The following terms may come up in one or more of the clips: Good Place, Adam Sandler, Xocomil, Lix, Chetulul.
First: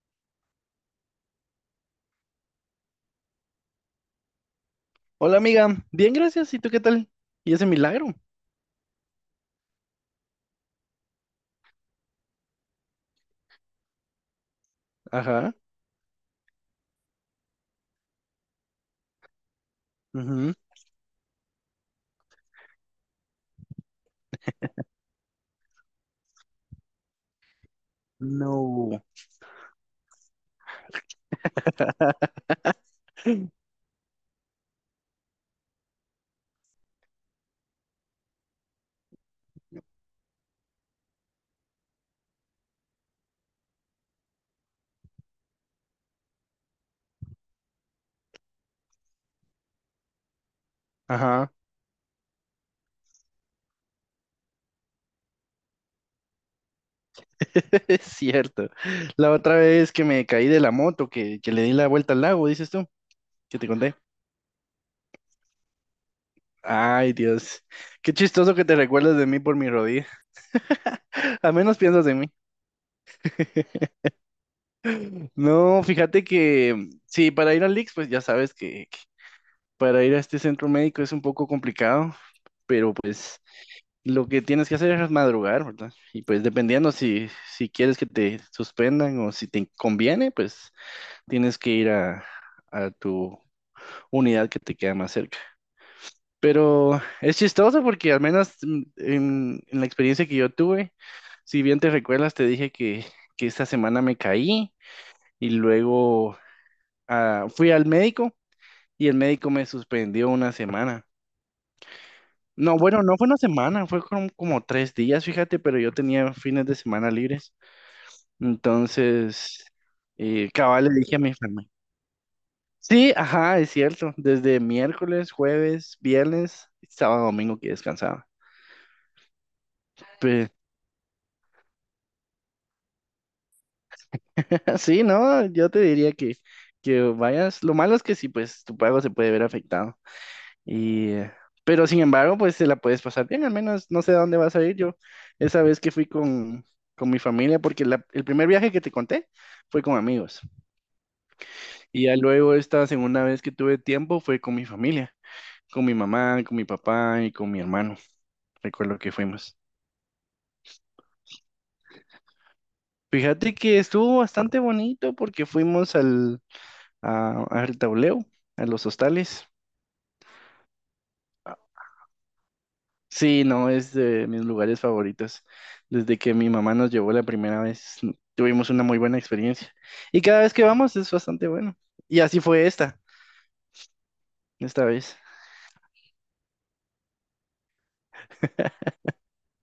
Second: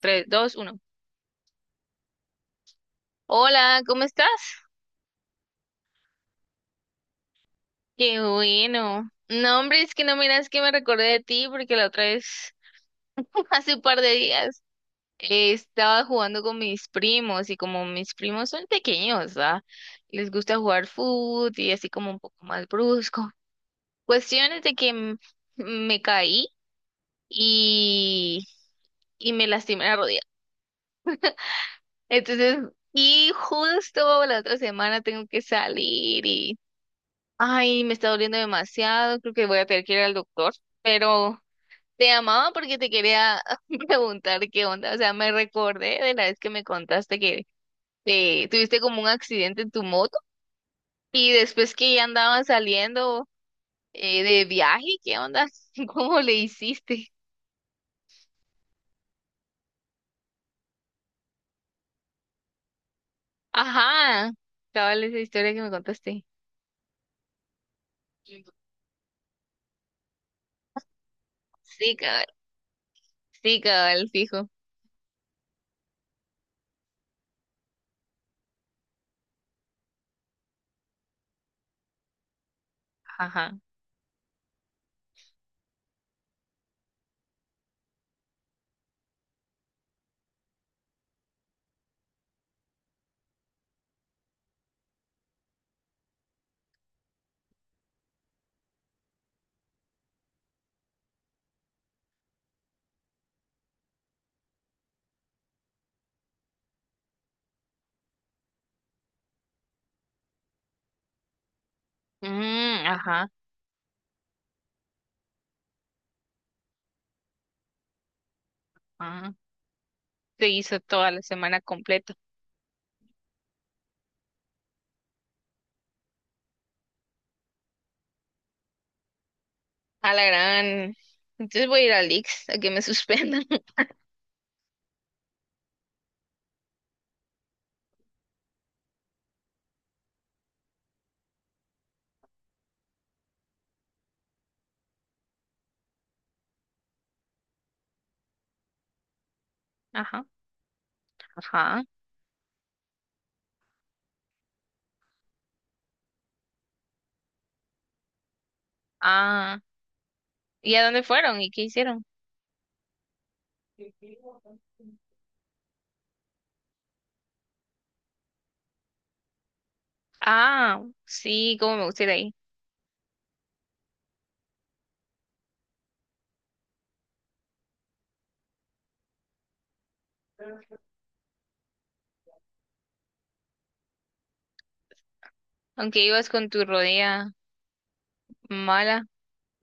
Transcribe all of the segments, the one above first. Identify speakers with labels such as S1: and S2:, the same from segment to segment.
S1: Tres, dos, uno. Hola, ¿cómo estás?
S2: Hola amiga, bien gracias, ¿y tú qué tal? ¿Y ese milagro?
S1: Qué bueno. No, hombre, es que no miras que me recordé de ti porque la otra vez, hace un par de días,
S2: Ajá,
S1: estaba jugando con mis primos y como mis primos son pequeños, ¿va? Les
S2: ujú,
S1: gusta jugar fútbol y así como un poco más brusco. Cuestiones de que me caí y,
S2: no,
S1: y me lastimé la rodilla. Entonces, y justo la otra semana tengo que salir. Ay, me está doliendo demasiado, creo que voy a tener que ir al doctor, pero te llamaba porque te quería preguntar qué onda, o sea, me recordé de la vez que me contaste que te tuviste como un accidente en tu moto y
S2: ajá,
S1: después que ya andaban saliendo, de viaje, ¿qué onda? ¿Cómo le hiciste?
S2: es cierto. La otra vez que me caí de la moto, que le di la vuelta al lago, dices tú, que te conté.
S1: Ajá, cabal esa historia que me contaste.
S2: Ay, Dios, qué chistoso que te recuerdas de mí por mi rodilla. Al menos
S1: Sí,
S2: piensas en
S1: cabal,
S2: mí.
S1: sí, cabal, fijo.
S2: No, fíjate que sí, para ir al Lix, pues ya sabes que para ir a este centro médico es un poco complicado, pero pues
S1: Ajá.
S2: lo que tienes que hacer es madrugar, ¿verdad? Y pues dependiendo si quieres que te suspendan o si te conviene, pues tienes que ir a tu unidad que te queda más cerca. Pero es chistoso porque al menos en la experiencia que yo tuve, si bien te recuerdas, te dije que esta semana me caí y luego fui al médico y el médico me suspendió una semana. No,
S1: Mm,
S2: bueno, no fue
S1: ajá,
S2: una semana, fue como tres días, fíjate, pero yo tenía fines de semana libres.
S1: ajá.
S2: Entonces,
S1: Se hizo
S2: cabal le
S1: toda
S2: dije a
S1: la
S2: mi
S1: semana
S2: familia.
S1: completa.
S2: Sí, ajá, es cierto. Desde miércoles, jueves, viernes, sábado, domingo que descansaba.
S1: A la
S2: Pues,
S1: gran. Entonces voy a ir a Lix a que me suspendan.
S2: sí, no, yo te diría que vayas. Lo malo es que sí, pues tu pago se puede ver afectado. Y, pero sin embargo, pues te la puedes pasar bien. Al menos no sé a dónde vas a ir. Yo esa vez que fui con mi familia, porque el primer viaje que te conté fue con
S1: Ajá,
S2: amigos.
S1: ajá.
S2: Y ya luego esta segunda vez que tuve tiempo fue con mi familia, con mi mamá, con mi papá y con mi hermano. Recuerdo que fuimos.
S1: Ah, ¿y a dónde fueron y qué hicieron?
S2: Fíjate que estuvo bastante bonito porque fuimos al tableo, a los hostales.
S1: Ah, sí, cómo me gusta ir ahí.
S2: Sí, no, es de mis lugares favoritos. Desde que mi mamá nos llevó la primera vez, tuvimos una muy buena experiencia. Y cada vez que vamos es bastante bueno. Y así fue esta vez.
S1: Aunque ibas con tu rodilla mala.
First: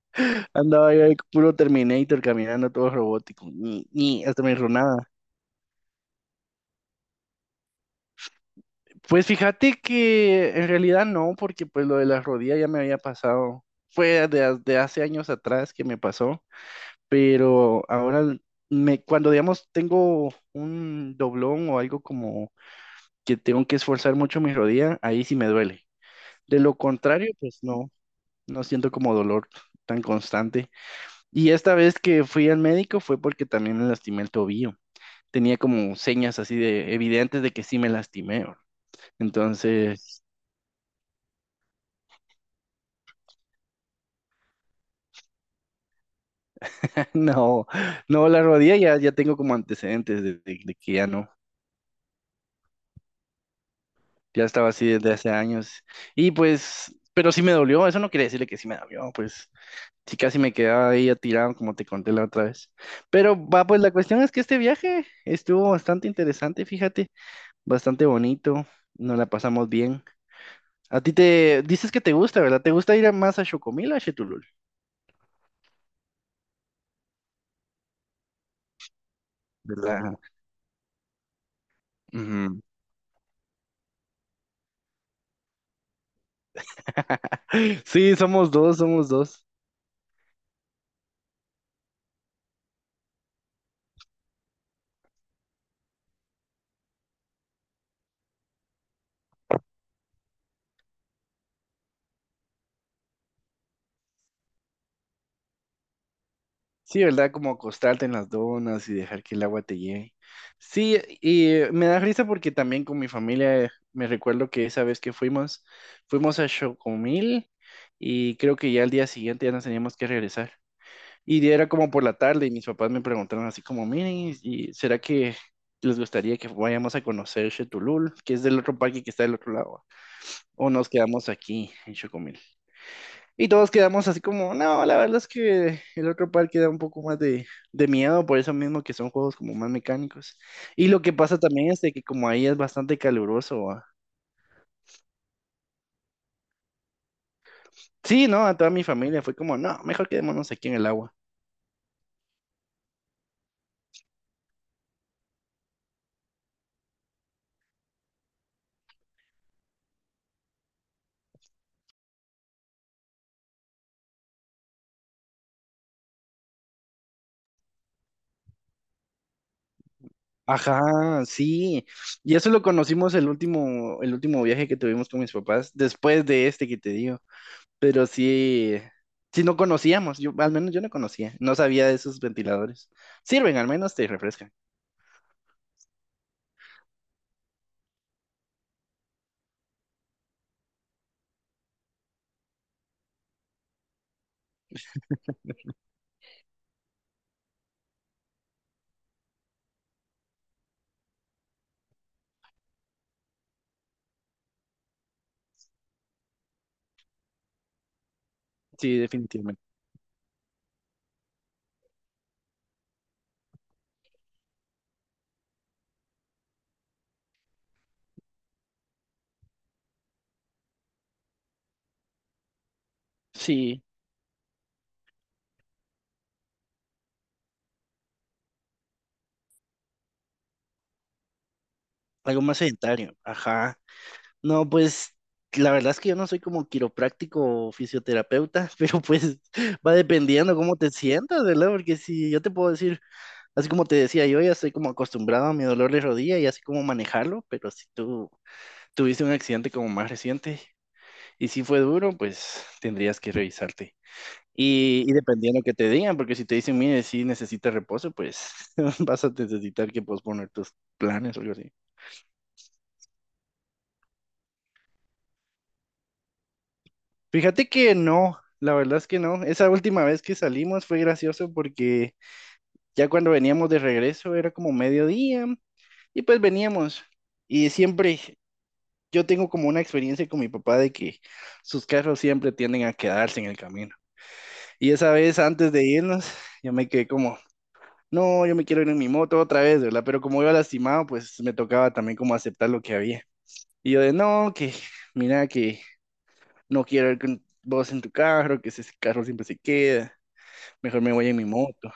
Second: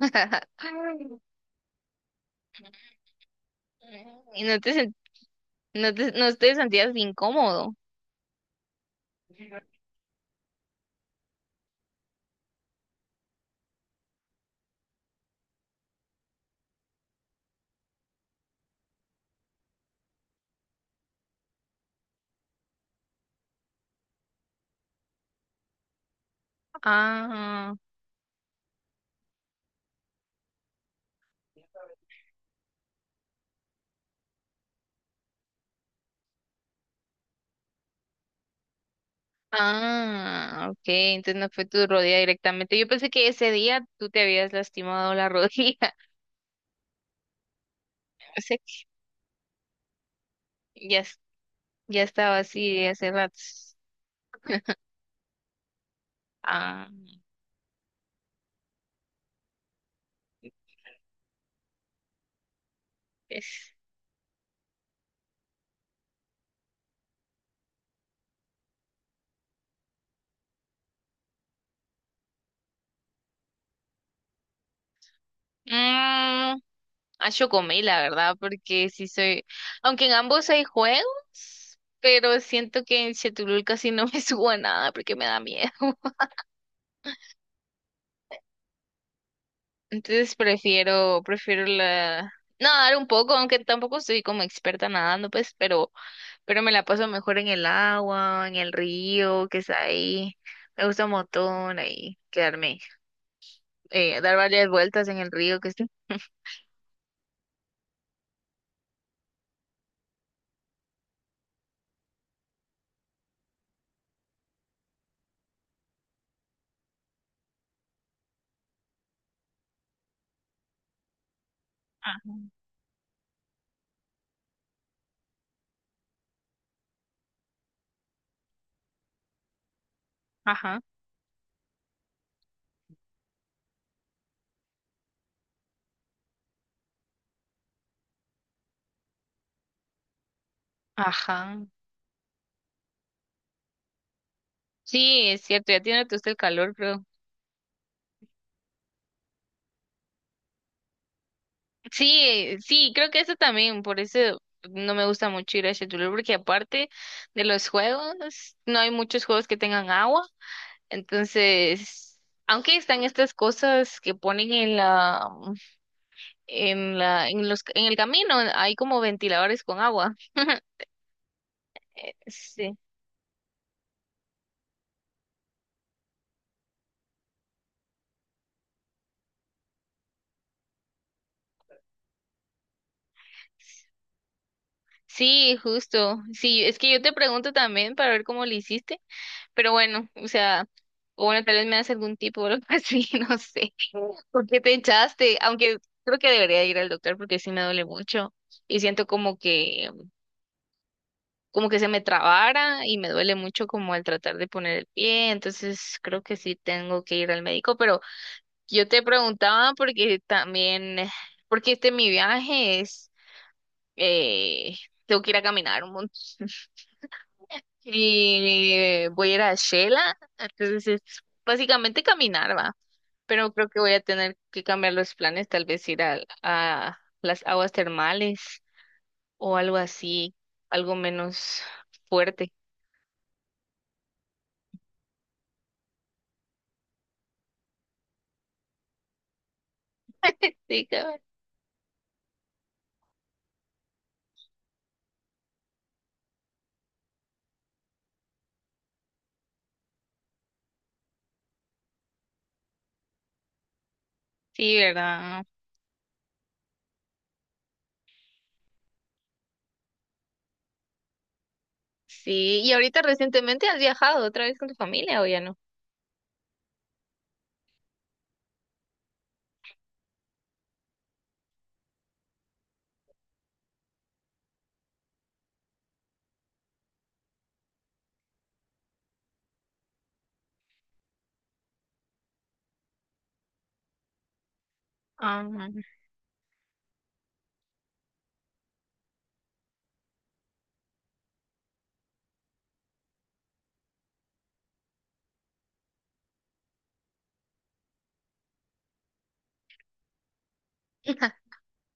S2: Andaba yo ahí puro Terminator caminando todo robótico. Ni,
S1: Y
S2: hasta me
S1: no te,
S2: enronaba.
S1: no te, no te sentías incómodo.
S2: Pues fíjate que en realidad no, porque pues lo de las rodillas ya me había pasado. Fue de hace años atrás que me pasó, pero ahora cuando digamos tengo un doblón o algo como que tengo que esforzar mucho mi rodilla, ahí sí me duele. De lo contrario, pues
S1: Ah,
S2: no, no siento como dolor tan constante. Y esta vez que fui al médico fue porque también me lastimé el tobillo. Tenía como señas así de evidentes de que sí me lastimé. Entonces,
S1: ah, ok. Entonces no fue tu rodilla directamente. Yo pensé que ese día tú te habías lastimado la rodilla.
S2: no, no,
S1: O
S2: la
S1: sea,
S2: rodilla ya, tengo como antecedentes de que
S1: ya,
S2: ya no,
S1: ya estaba así hace rato.
S2: ya estaba así desde hace años. Y
S1: Ah,
S2: pues, pero sí me dolió, eso no quería decirle que sí me dolió, pues sí casi me quedaba ahí tirado como te conté la otra vez. Pero va,
S1: es.
S2: pues la cuestión es que este viaje estuvo bastante interesante, fíjate, bastante bonito, nos la pasamos bien. A ti te dices que te gusta, ¿verdad? ¿Te gusta ir más a Xocomil o a Chetulul?
S1: Mm, ah, yo comí, la verdad, porque sí soy. Aunque en
S2: ¿Verdad?
S1: ambos hay juegos, pero
S2: Ujú.
S1: siento que en Chetulul casi no me subo a nada porque me da miedo.
S2: Sí, somos dos, somos dos.
S1: Entonces prefiero la. Nadar un poco, aunque tampoco soy como experta nadando, pero me la paso mejor en el agua, en el río, que está ahí. Me gusta un montón ahí quedarme, dar varias vueltas en el río que está.
S2: Sí, ¿verdad? Como acostarte en las donas y dejar que el agua te llegue. Sí, y me da risa porque también con mi familia me recuerdo que esa vez que fuimos a Chocomil y creo que ya al día siguiente ya nos teníamos que regresar. Y era como por la tarde y mis papás me preguntaron así como, miren, ¿y será que les gustaría que vayamos a conocer Chetulul, que es del otro parque que está del otro lado? ¿O
S1: Ajá,
S2: nos quedamos aquí en Chocomil? Y todos quedamos así como, no, la verdad es que el otro parque da un poco más de miedo, por eso mismo que son juegos como más mecánicos. Y lo que pasa
S1: ajá.
S2: también es de que como ahí es bastante caluroso. Ah.
S1: Sí, es cierto, ya tiene usted el calor, creo.
S2: Sí, no, a toda mi familia fue como, no, mejor quedémonos aquí en el agua.
S1: Sí, sí, creo que eso también, por eso no me gusta mucho ir a Cholula, porque aparte de los juegos, no hay muchos juegos que tengan agua, entonces, aunque están estas cosas que ponen en la, en la, en los, en el camino, hay como ventiladores con agua.
S2: Ajá, sí. Y eso lo
S1: Sí.
S2: conocimos el último viaje que tuvimos con mis papás, después de este que te digo. Pero sí, sí no conocíamos, yo, al menos yo no conocía, no sabía de esos ventiladores. Sirven, al menos te refrescan.
S1: Sí, justo. Sí, es que yo te pregunto también para ver cómo le hiciste. Pero bueno, o sea, o bueno, tal vez me hace algún tipo o algo así, no sé. ¿Por qué te echaste? Aunque creo que debería ir al doctor porque sí me duele mucho y siento como que se me trabara y me duele mucho como al tratar de poner el pie, entonces creo que sí tengo que ir al médico, pero yo
S2: Sí,
S1: te
S2: definitivamente.
S1: preguntaba porque también porque este mi viaje es eh tengo que ir a caminar un montón. Y voy a ir a Shela, entonces es básicamente caminar, ¿va? Pero creo que
S2: Sí.
S1: voy a tener que cambiar los planes, tal vez ir a las aguas termales o algo así, algo menos
S2: Algo
S1: fuerte.
S2: más sedentario, ajá. No, pues la verdad es que yo no soy como quiropráctico o fisioterapeuta, pero pues va dependiendo cómo
S1: Sí,
S2: te
S1: cabal.
S2: sientas, ¿verdad? Porque si yo te puedo decir, así como te decía, yo ya estoy como acostumbrado a mi dolor de rodilla y así como manejarlo, pero si tú tuviste un accidente como más reciente y si fue duro, pues tendrías que revisarte.
S1: Sí,
S2: Y
S1: ¿verdad?
S2: dependiendo que te digan, porque si te dicen, mire, si necesitas reposo, pues vas a necesitar que posponer tus planes o algo así.
S1: Sí, ¿y ahorita recientemente has viajado otra vez con tu familia o ya no?
S2: Fíjate que no, la verdad es que no. Esa última vez que salimos fue gracioso porque ya cuando veníamos de regreso era como mediodía y pues veníamos. Y siempre yo tengo como una experiencia con mi papá de que sus carros siempre tienden a quedarse en el camino. Y esa vez
S1: Ah,
S2: antes de irnos, yo me quedé como, no, yo me quiero ir en mi moto otra vez, ¿verdad? Pero como iba lastimado, pues me tocaba también como aceptar lo que había. Y yo de, no, que mira que no quiero ir con vos en tu carro, que ese carro siempre se queda. Mejor me voy en mi moto.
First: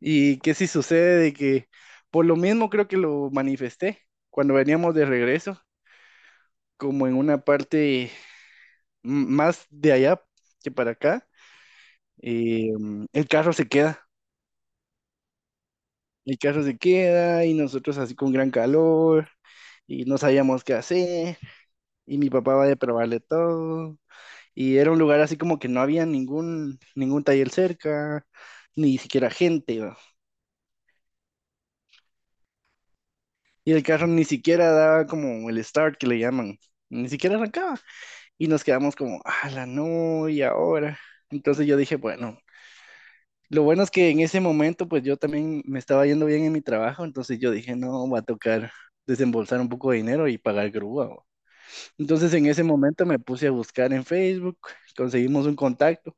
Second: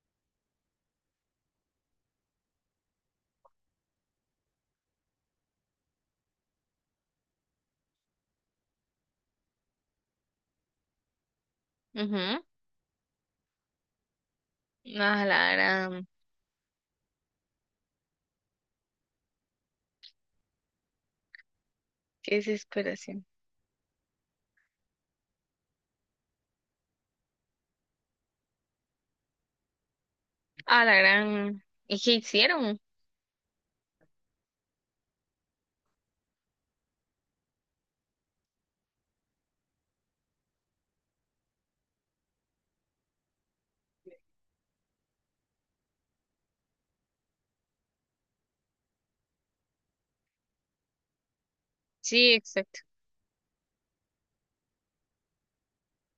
S2: Y que si sucede de que, por lo mismo creo que lo manifesté cuando veníamos de regreso, como en una parte más de allá que para acá,
S1: mhm,
S2: eh, el carro se queda,
S1: a la gran,
S2: el carro se queda y nosotros así con gran calor y no sabíamos qué hacer y mi
S1: qué
S2: papá va a probarle
S1: desesperación.
S2: todo y era un lugar así como que no había ningún taller cerca, ni siquiera gente.
S1: A la gran, ¿y qué hicieron?
S2: Y el carro ni siquiera daba como el start que le llaman, ni siquiera arrancaba. Y nos quedamos como, la no! ¿Y ahora? Entonces yo dije, bueno, lo bueno es que en ese momento pues yo también me estaba yendo bien en mi trabajo, entonces yo dije, no, va a tocar desembolsar un poco de dinero y pagar grúa. Bo". Entonces
S1: Sí,
S2: en ese
S1: exacto.
S2: momento me puse a buscar en Facebook, conseguimos un contacto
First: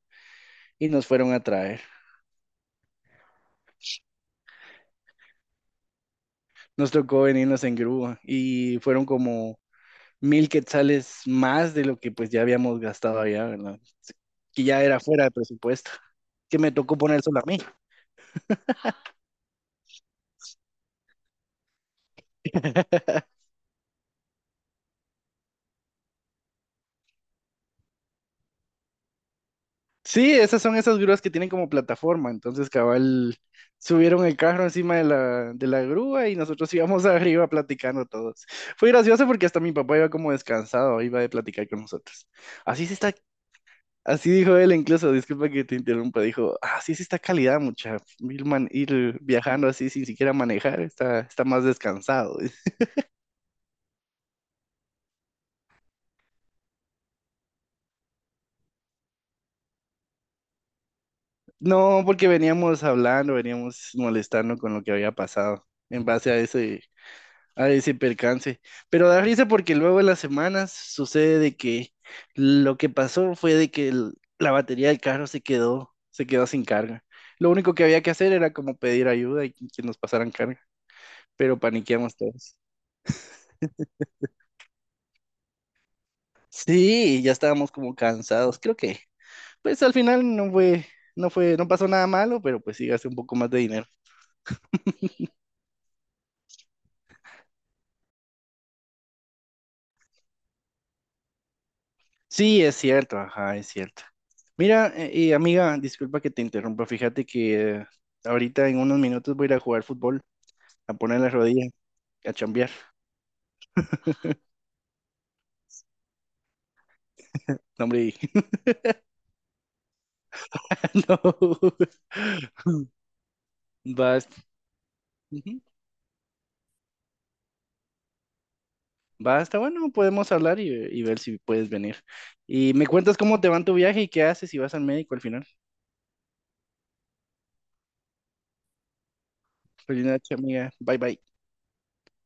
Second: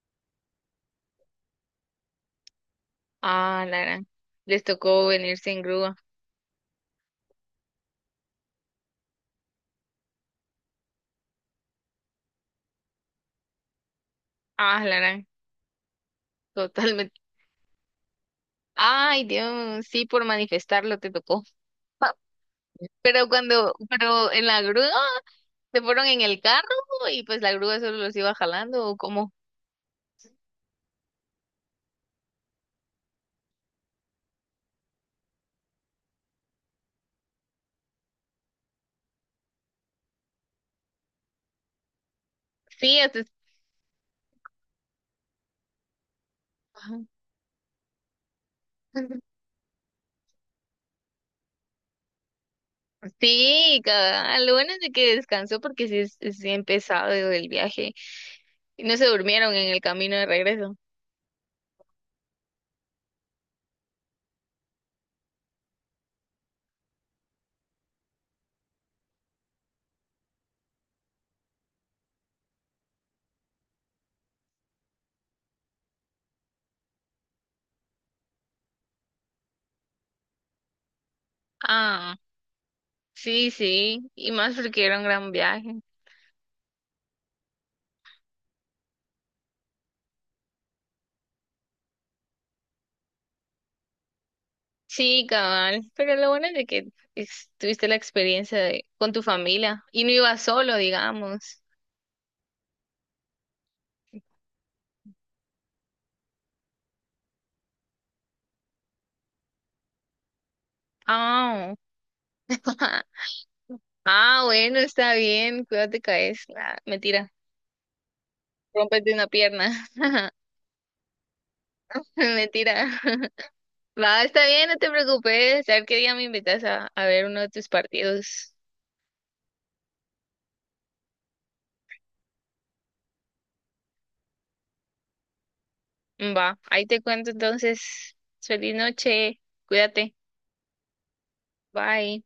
S2: y nos fueron a traer.
S1: A la gran, les tocó venirse en grúa.
S2: Nos tocó venirnos en grúa y fueron como 1,000 quetzales más de lo que pues ya habíamos gastado allá, ¿verdad? Que
S1: Ah,
S2: ya
S1: la
S2: era fuera
S1: gran,
S2: de presupuesto, que me tocó
S1: totalmente.
S2: poner solo a mí.
S1: Ay, Dios, sí, por manifestarlo te tocó. Pero cuando, pero en la grúa, se fueron en el carro y pues la grúa solo los iba jalando o como.
S2: Sí, esas son esas grúas que tienen como plataforma, entonces cabal subieron el carro encima de la grúa y nosotros íbamos arriba platicando todos. Fue gracioso porque hasta mi papá iba como descansado, iba de platicar con nosotros. Así se
S1: Sí,
S2: está, así dijo él incluso, disculpa que te interrumpa, dijo, así
S1: Ajá.
S2: se está calidad mucha, ir, ir viajando así sin siquiera manejar, está más descansado.
S1: Sí, cabal, lo bueno es de que descansó porque sí es bien pesado el viaje. Y no se durmieron en el camino de regreso.
S2: No, porque veníamos hablando, veníamos molestando con lo que había pasado en base a ese, percance. Pero da risa porque luego en las semanas sucede de que lo que pasó fue de que la batería del carro se quedó sin carga. Lo único que había que hacer era como pedir ayuda y que nos pasaran carga, pero paniqueamos
S1: Ah,
S2: todos.
S1: sí, sí. Y más porque era un gran viaje.
S2: Sí, ya estábamos como cansados. Creo que, pues al final no fue, no pasó nada malo, pero pues sí gasté un poco más de dinero.
S1: Sí, cabal. Pero lo bueno es de que tuviste la experiencia de, con tu familia y no ibas solo, digamos.
S2: Sí, es cierto, ajá, es cierto. Mira, y amiga, disculpa que te interrumpa, fíjate que ahorita en unos minutos voy a ir a jugar fútbol, a poner la rodilla,
S1: Ah,
S2: a chambear.
S1: ah, bueno, está bien, cuídate, caes. Ah, mentira,
S2: No, hombre,
S1: rompes de una pierna.
S2: no.
S1: Mentira. Va,
S2: Basta,
S1: está bien, no te
S2: ujú,
S1: preocupes. A ver qué día me invitas a ver uno de tus partidos.
S2: bueno, podemos hablar y ver si puedes venir. Y me cuentas cómo te va en tu viaje y qué haces si vas al médico al final.
S1: Va, ahí te cuento entonces. Feliz noche,
S2: Feliz
S1: cuídate,
S2: noche, amiga. Bye, bye.
S1: bye.